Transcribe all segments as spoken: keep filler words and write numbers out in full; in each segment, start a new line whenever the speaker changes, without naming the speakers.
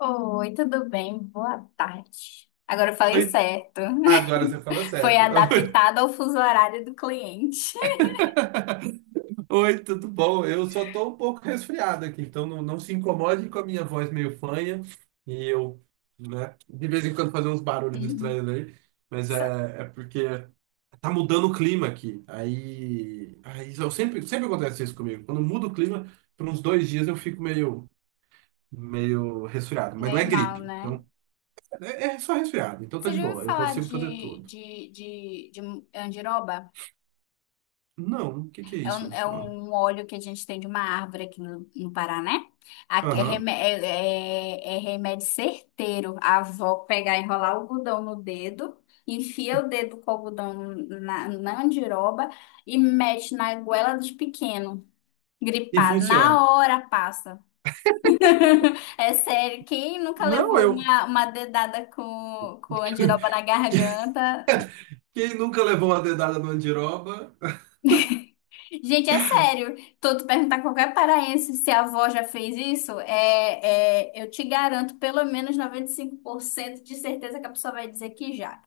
Oi, tudo bem? Boa tarde. Agora eu falei
Oi,
certo.
agora você fala
Foi
certo.
adaptado ao fuso horário do cliente.
Oi, tudo bom? Eu só tô um pouco resfriado aqui, então não, não se incomode com a minha voz meio fanha e eu, né, de vez em quando fazer uns barulhos
Hum.
estranhos aí, mas
Só-
é, é porque tá mudando o clima aqui. Aí, aí eu sempre, sempre acontece isso comigo. Quando muda o clima, por uns dois dias eu fico meio, meio resfriado, mas não
Meio
é
mal,
gripe,
né?
então é, é só resfriado, então tá
Você
de
já ouviu
boa, eu
falar
consigo fazer
de,
tudo.
de, de, de andiroba?
Não, o que que é
É um,
isso?
é
Ó,
um óleo que a gente tem de uma árvore aqui no, no Paraná. Aqui é,
aham.
remé- é- é- é remédio certeiro. A avó pegar, enrolar o algodão no dedo, enfia o dedo com o algodão na, na andiroba e mete na goela de pequeno,
E
gripado.
funciona.
Na hora passa. É sério, quem nunca
Não,
levou
eu.
uma, uma dedada com, com andiroba na garganta.
Quem nunca levou uma dedada no andiroba?
Gente, é sério. Tô tu perguntar a qualquer paraense se a avó já fez isso, é, é, eu te garanto pelo menos noventa e cinco por cento de certeza que a pessoa vai dizer que já.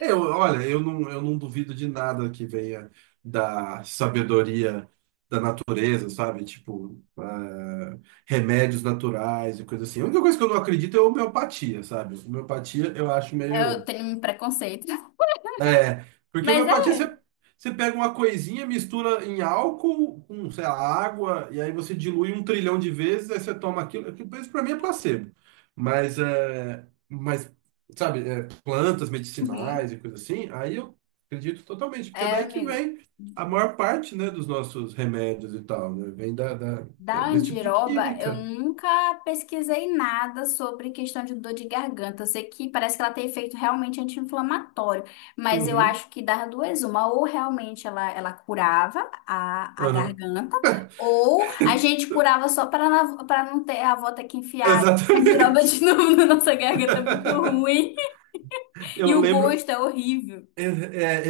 Eu, olha, eu não, eu não duvido de nada que venha da sabedoria da natureza, sabe? Tipo, ah, remédios naturais e coisa assim. A única coisa que eu não acredito é homeopatia, sabe? Homeopatia eu acho
Eu
meio.
tenho um preconceito.
É, porque
Mas
homeopatia
é.
você, você pega uma coisinha, mistura em álcool com, sei lá, água, e aí você dilui um trilhão de vezes, aí você toma aquilo. aquilo- Isso pra mim é placebo. Mas, é, mas sabe, é, plantas
Uhum.
medicinais e coisa assim, aí eu acredito totalmente, porque é
É,
daí que
amigo.
vem a maior parte, né, dos nossos remédios e tal, né? Vem da, da-
Da
desse tipo de
andiroba, eu
química.
nunca pesquisei nada sobre questão de dor de garganta. Eu sei que parece que ela tem efeito realmente anti-inflamatório, mas eu
Uhum,
acho que das duas, uma, ou realmente ela, ela curava a, a
aham.
garganta, ou a gente curava só para para não ter a avó ter que enfiar a andiroba
Exatamente.
de novo na nossa garganta, é muito ruim, e
Eu
o
lembro,
gosto é horrível.
é,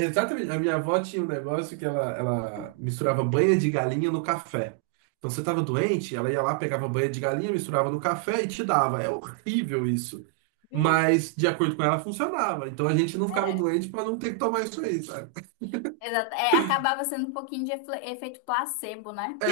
é, exatamente. A minha avó tinha um negócio que ela, ela misturava banha de galinha no café. Então você estava doente, ela ia lá, pegava banha de galinha, misturava no café e te dava. É horrível isso.
Hum.
Mas, de acordo com ela, funcionava. Então a gente não ficava
É,
doente para não ter que tomar isso aí, sabe?
exato. É, acabava sendo um pouquinho de efe- efeito placebo, né?
É,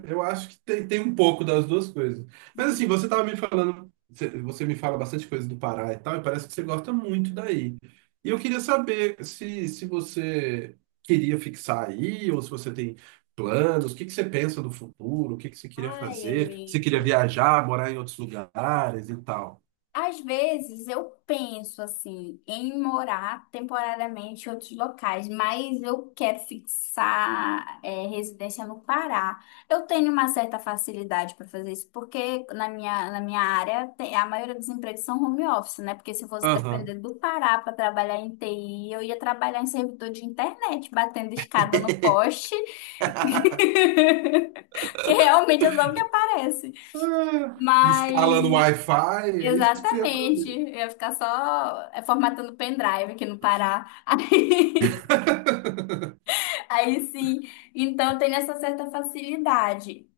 é, eu acho que tem, tem um pouco das duas coisas. Mas assim, você tava me falando, você você me fala bastante coisa do Pará e tal, e parece que você gosta muito daí. E eu queria saber se, se você queria fixar aí, ou se você tem planos, o que que você pensa do futuro, o que que você queria
Ai,
fazer, se você queria
amigo.
viajar, morar em outros lugares e tal.
Às vezes eu penso assim em morar temporariamente em outros locais, mas eu quero fixar é, residência no Pará. Eu tenho uma certa facilidade para fazer isso, porque na minha, na minha área tem- a maioria dos empregos são home office, né? Porque se eu fosse
Aham.
depender do Pará para trabalhar em T I, eu ia trabalhar em servidor de internet, batendo escada no poste, que realmente é só o que aparece.
Ah,
Mas
instalando Wi-Fi, é isso que você ia
Exatamente.
fazer.
Eu ia ficar só é, formatando pendrive aqui no Pará. Aí, aí sim. Então tem essa certa facilidade.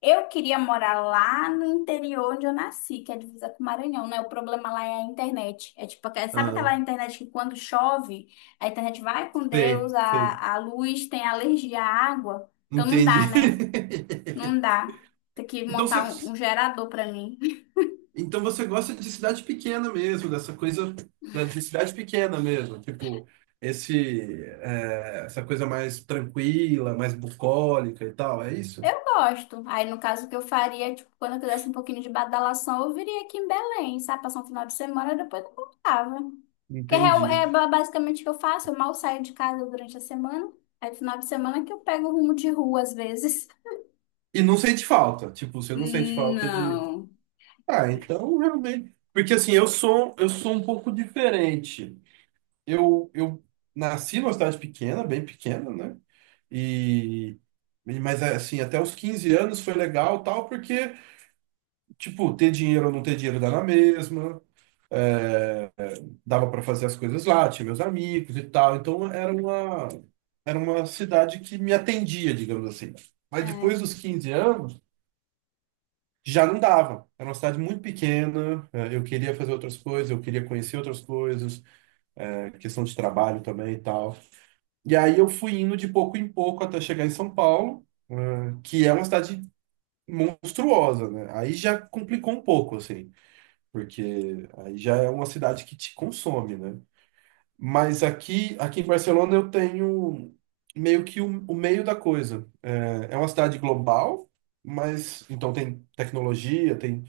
Eu queria morar lá no interior onde eu nasci, que é a divisa com o Maranhão, né? O problema lá é a internet. É tipo, aquela- sabe aquela
Ah,
internet que quando chove, a internet vai com
sei,
Deus,
sei.
a, a luz tem alergia à água. Então não dá,
Entendi.
né? Não dá. Tem que
Então você,
montar um, um gerador pra mim.
então você gosta de cidade pequena mesmo, dessa coisa da- de cidade pequena mesmo, tipo esse é, essa coisa mais tranquila, mais bucólica e tal, é isso?
Eu gosto. Aí, no caso, o que eu faria, tipo, quando eu quisesse um pouquinho de badalação, eu viria aqui em Belém, sabe? Passar um final de semana, depois eu voltava. Porque é, real- é
Entendi.
ba- basicamente o que eu faço, eu mal saio de casa durante a semana. Aí, no final de semana, que eu pego o rumo de rua, às vezes.
E não sente falta, tipo, você não sente falta de.
Não.
Ah, então realmente. Porque assim, eu sou eu sou um pouco diferente. Eu eu nasci numa cidade pequena, bem pequena, né? E e- mas assim, até os quinze anos foi legal, tal, porque tipo, ter dinheiro ou não ter dinheiro dá na mesma, dava para fazer as coisas lá, tinha meus amigos e tal, então era uma, era uma cidade que me atendia, digamos assim. Mas depois
É,
dos quinze anos, já não dava. Era uma cidade muito pequena, eh, eu queria fazer outras coisas, eu queria conhecer outras coisas, eh, questão de trabalho também e tal. E aí eu fui indo de pouco em pouco até chegar em São Paulo, eh, que é uma cidade monstruosa, né? Aí já complicou um pouco, assim. Porque aí já é uma cidade que te consome, né? Mas aqui, aqui em Barcelona eu tenho meio que o, o meio da coisa. É, é uma cidade global, mas então tem tecnologia, tem,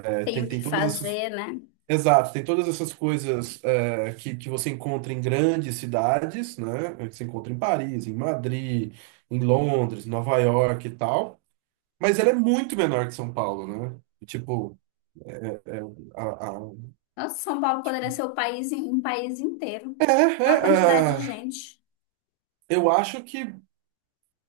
é,
tenho
tem,
o que
tem todas essas.
fazer, né?
Exato, tem todas essas coisas é, que, que você encontra em grandes cidades, né? É, Que você encontra em Paris, em Madrid, em Londres, Nova York e tal. Mas ela é muito menor que São Paulo, né? Tipo, é, a, a-
Nossa, São Paulo poderia ser o país, em- um país inteiro.
é,
Olha a
é,
quantidade de
é,
gente.
eu acho que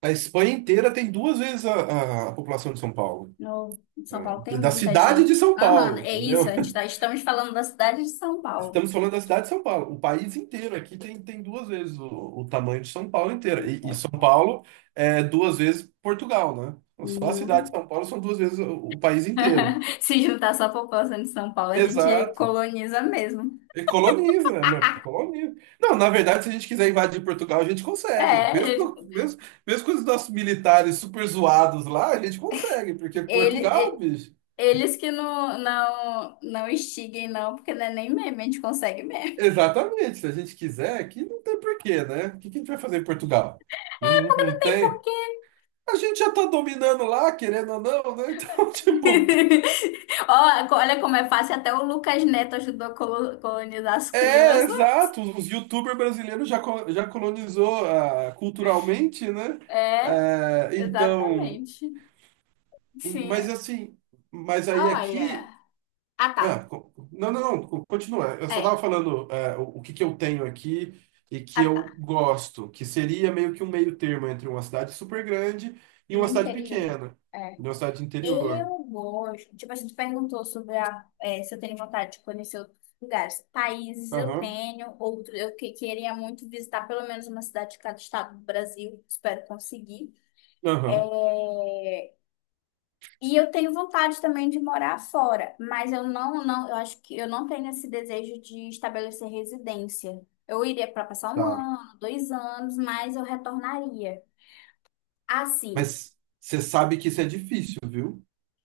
a Espanha inteira tem duas vezes a, a população de São Paulo.
No São Paulo
É,
tem
da
muita
cidade
gente.
de São
Aham,
Paulo,
é isso,
entendeu?
a gente tá, estamos falando da cidade de São Paulo.
Estamos falando da cidade de São Paulo. O país inteiro aqui tem, tem duas vezes o, o tamanho de São Paulo inteira. E, e São
É.
Paulo é duas vezes Portugal, né? Só a cidade de
Uhum.
São Paulo são duas vezes o, o país inteiro.
Se juntar só a população de São Paulo, a gente
Exato.
coloniza mesmo.
E coloniza, né? Meu? Coloniza. Não, na verdade, se a gente quiser invadir Portugal, a gente consegue. Mesmo,
É,
com- mesmo, mesmo com os nossos militares super zoados lá, a gente consegue, porque
ele,
Portugal,
e-
bicho.
eles que não, não, não instiguem, não, porque não é nem meme, a gente consegue meme.
Exatamente. Se a gente quiser, aqui não tem porquê, né? O que que a gente vai fazer em Portugal? Não, não não
Tem
tem.
porquê.
A gente já tá dominando lá, querendo ou não, né? Então, tipo,
Ó, olha como é fácil, até o Lucas Neto ajudou a colo- colonizar as
é,
crianças.
exato. Os YouTubers brasileiros já, co- já colonizou ah, culturalmente, né?
É,
É, então.
exatamente.
E- mas
Sim,
assim, mas aí aqui.
olha. Ah,
Ah,
tá.
co- não, não, não, co- continua. Eu só
É,
estava falando é, o, o que que eu tenho aqui e que
ah, tá.
eu gosto, que seria meio que um meio termo entre uma cidade super grande e
E o
uma cidade
interior?
pequena,
É.
e uma cidade interior.
Eu gosto. Tipo, a gente perguntou sobre a, eh, se eu tenho vontade de conhecer outros lugares. Países eu
Aham,
tenho, outro eu que queria muito visitar pelo menos uma cidade de cada estado do Brasil. Espero conseguir.
aham,
É, e eu tenho vontade também de morar fora, mas eu não, não, eu acho que eu não tenho esse desejo de estabelecer residência. Eu iria para passar um
tá.
ano, dois anos, mas eu retornaria. Assim,
Mas você sabe que isso é difícil, viu?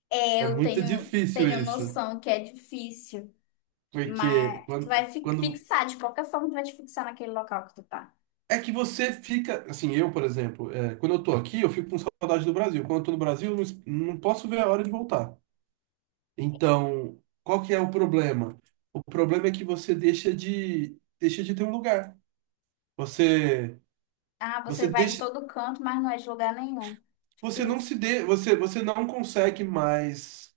é,
É
eu
muito
tenho,
difícil
tenho
isso.
noção que é difícil.
Porque
Mas tu
quando,
vai fi-
quando
fixar, de qualquer forma, tu vai te fixar naquele local que tu tá.
é que você fica, assim, eu, por exemplo, é, quando eu tô aqui, eu fico com saudade do Brasil. Quando eu tô no Brasil, eu não, es- não posso ver a hora de voltar. Então, qual que é o problema? O problema é que você deixa de, deixa de ter um lugar. Você,
Ah,
você
você vai em
deixa,
todo canto, mas não é de lugar nenhum.
você não se
Isso.
dê, você, você não consegue mais.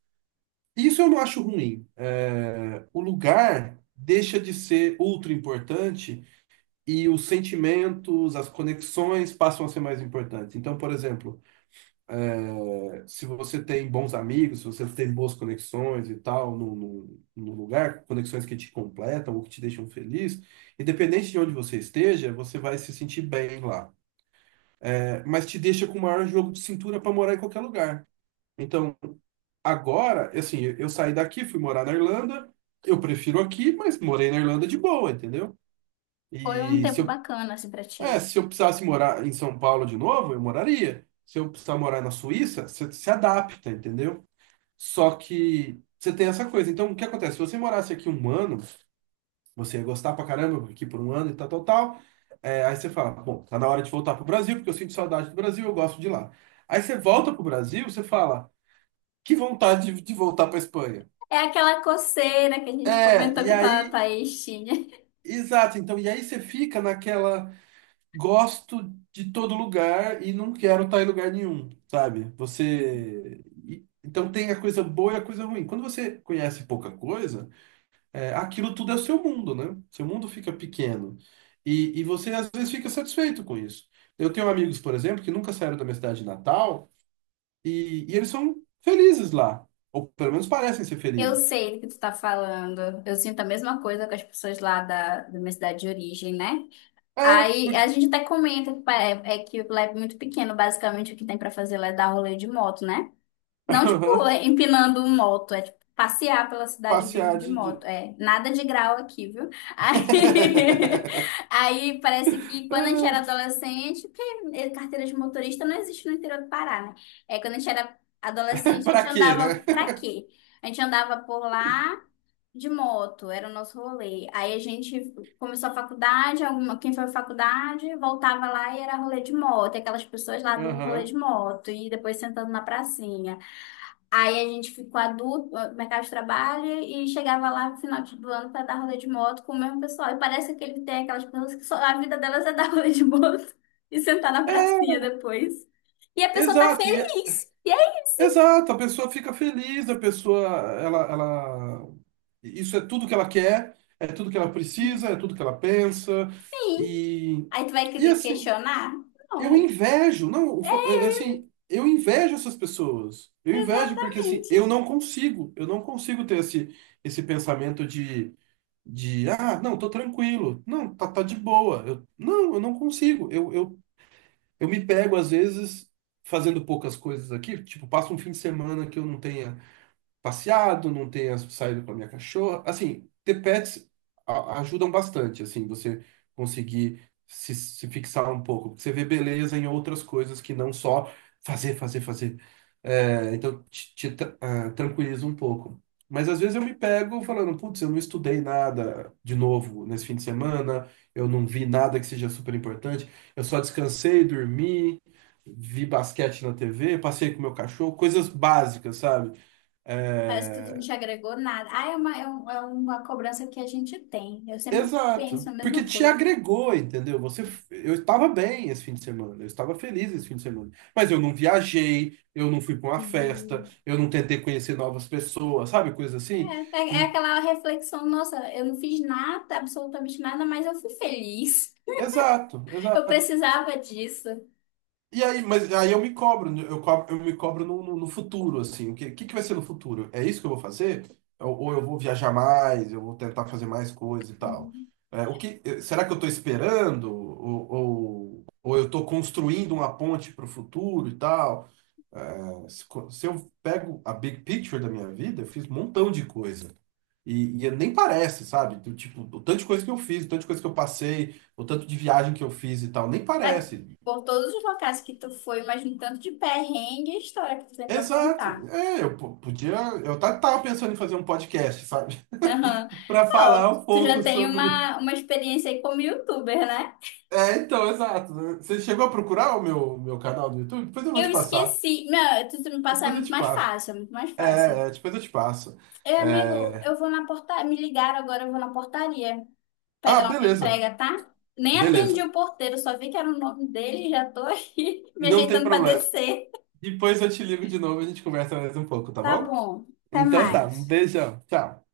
Isso eu não acho ruim. É, o lugar deixa de ser ultra importante e os sentimentos, as conexões passam a ser mais importantes. Então, por exemplo, é, se você tem bons amigos, se você tem boas conexões e tal no, no, no lugar, conexões que te completam ou que te deixam feliz, independente de onde você esteja, você vai se sentir bem lá. É, mas te deixa com o maior jogo de cintura para morar em qualquer lugar. Então, agora, assim, eu eu saí daqui, fui morar na Irlanda, eu prefiro aqui, mas morei na Irlanda de boa, entendeu?
Foi um
E se
tempo
eu,
bacana, assim, pra ti.
é, se eu precisasse morar em São Paulo de novo, eu moraria. Se eu precisar morar na Suíça, você se adapta, entendeu? Só que você tem essa coisa. Então, o que acontece? Se você morasse aqui um ano, você ia gostar pra caramba aqui por um ano e tal, tal, tal. É, aí você fala, bom, tá na hora de voltar pro Brasil, porque eu sinto saudade do Brasil, eu gosto de lá. Aí você volta pro Brasil, você fala, que vontade de, de voltar pra Espanha.
É aquela coceira que a gente
É,
comentou
e
que tá,
aí,
Thaís tinha.
exato. Então, e aí você fica naquela, gosto de todo lugar e não quero estar em lugar nenhum, sabe? Você. E- Então tem a coisa boa e a coisa ruim. Quando você conhece pouca coisa. É, aquilo tudo é seu mundo, né? Seu mundo fica pequeno. E, e você, às vezes, fica satisfeito com isso. Eu tenho amigos, por exemplo, que nunca saíram da minha cidade natal e, e eles são felizes lá. Ou pelo menos parecem ser
Eu
felizes.
sei do que tu tá falando. Eu sinto a mesma coisa com as pessoas lá da, da minha cidade de origem, né?
É,
Aí a
porque.
gente até comenta que pa- é, é que lá é muito pequeno, basicamente o que tem pra fazer lá é dar rolê de moto, né? Não, tipo,
Aham,
é, empinando um moto, é tipo passear pela cidade mesmo
passear
de
de.
moto.
De-
É, nada de grau aqui, viu? Aí, aí parece que quando a gente era
Ah,
adolescente, porque é, carteira de motorista não existe no interior do Pará, né? É, quando a gente era adolescente, a
pra
gente
quê, né?
andava pra quê? A gente andava por lá de moto, era o nosso rolê. Aí a gente começou a faculdade, alguma, quem foi à faculdade voltava lá e era rolê de moto, e aquelas pessoas lá dando rolê
Aham.
de moto, e depois sentando na pracinha. Aí a gente ficou adulto, no mercado de trabalho, e chegava lá no final do ano para dar rolê de moto com o mesmo pessoal. E parece que ele tem aquelas pessoas que só, a vida delas é dar rolê de moto e sentar na
É,
pracinha depois. E a pessoa tá
exato. E,
feliz. E é isso,
exato, a pessoa fica feliz, a pessoa, ela, ela, isso é tudo que ela quer, é tudo que ela precisa, é tudo que ela pensa,
sim.
e,
Aí tu vai
e
que-
assim,
questionar?
eu
Não,
invejo, não, o fa- é, é assim, eu invejo essas pessoas, eu invejo porque, assim,
exatamente.
eu não consigo, eu não consigo ter esse, esse pensamento de, de, ah, não, tô tranquilo, não, tá, tá de boa, eu, não, eu não consigo, eu, eu eu me pego, às vezes, fazendo poucas coisas aqui, tipo, passo um fim de semana que eu não tenha passeado, não tenha saído com a minha cachorra. Assim, ter pets a- ajudam bastante, assim, você conseguir se, se fixar um pouco. Porque você vê beleza em outras coisas que não só fazer, fazer, fazer. É, então, te, te tra- ah, tranquiliza um pouco. Mas às vezes eu me pego falando, putz, eu não estudei nada de novo nesse fim de semana, eu não vi nada que seja super importante, eu só descansei, dormi, vi basquete na T V, passei com meu cachorro, coisas básicas, sabe?
Parece que tu não
É,
te agregou nada. Ah, é uma, é um- é uma cobrança que a gente tem. Eu sempre penso
exato,
a mesma
porque te
coisa.
agregou, entendeu? Você, eu estava bem esse fim de semana, eu estava feliz esse fim de semana, mas eu não viajei, eu não fui para uma festa, eu não tentei conhecer novas pessoas, sabe? Coisa assim.
É, é é
E-
aquela reflexão, nossa, eu não fiz nada, absolutamente nada, mas eu fui feliz.
exato,
Eu
exato.
precisava disso.
E aí, mas aí eu me cobro, né? eu cobro, eu me cobro no, no, no futuro, assim, o que, que, que vai ser no futuro? É isso que eu vou fazer? Ou, ou eu vou viajar mais, eu vou tentar fazer mais coisas e tal?
Uhum.
É, o que, eh, será que eu estou esperando? Ou, ou, ou eu estou construindo uma ponte para o futuro e tal? É, se, co- se eu pego a big picture da minha vida, eu fiz um montão de coisa. E, e nem parece, sabe? Do tipo, o tanto de coisa que eu fiz, o tanto de coisa que eu passei, o tanto de viagem que eu fiz e tal, nem
É,
parece.
por todos os locais que tu foi, mas um tanto de perrengue e história que tu tem pra
Exato.
contar.
É, eu po- podia. Eu tá- tava pensando em fazer um podcast, sabe?
Né? Aham.
Pra falar
Ó,
um
tu já
pouco
tem
sobre.
uma, uma experiência aí como youtuber, né?
É, então, exato. Você chegou a procurar o meu, meu canal do YouTube? Depois eu vou
Eu
te passar.
esqueci. Não, tu, tu me passar é
Depois eu
muito
te
mais
passo.
fácil, é muito mais
É,
fácil.
é, depois eu te passo.
É amigo,
É...
eu vou na portaria. Me ligaram agora, eu vou na portaria
Ah,
pegar uma
beleza.
entrega, tá? Nem atendi
Beleza.
o porteiro, só vi que era o nome dele e já tô aqui me
Não tem
ajeitando pra
problema.
descer.
Depois eu te ligo de novo e a gente conversa mais um pouco, tá
Tá
bom?
bom, até
Então tá. Um
mais.
beijão. Tchau.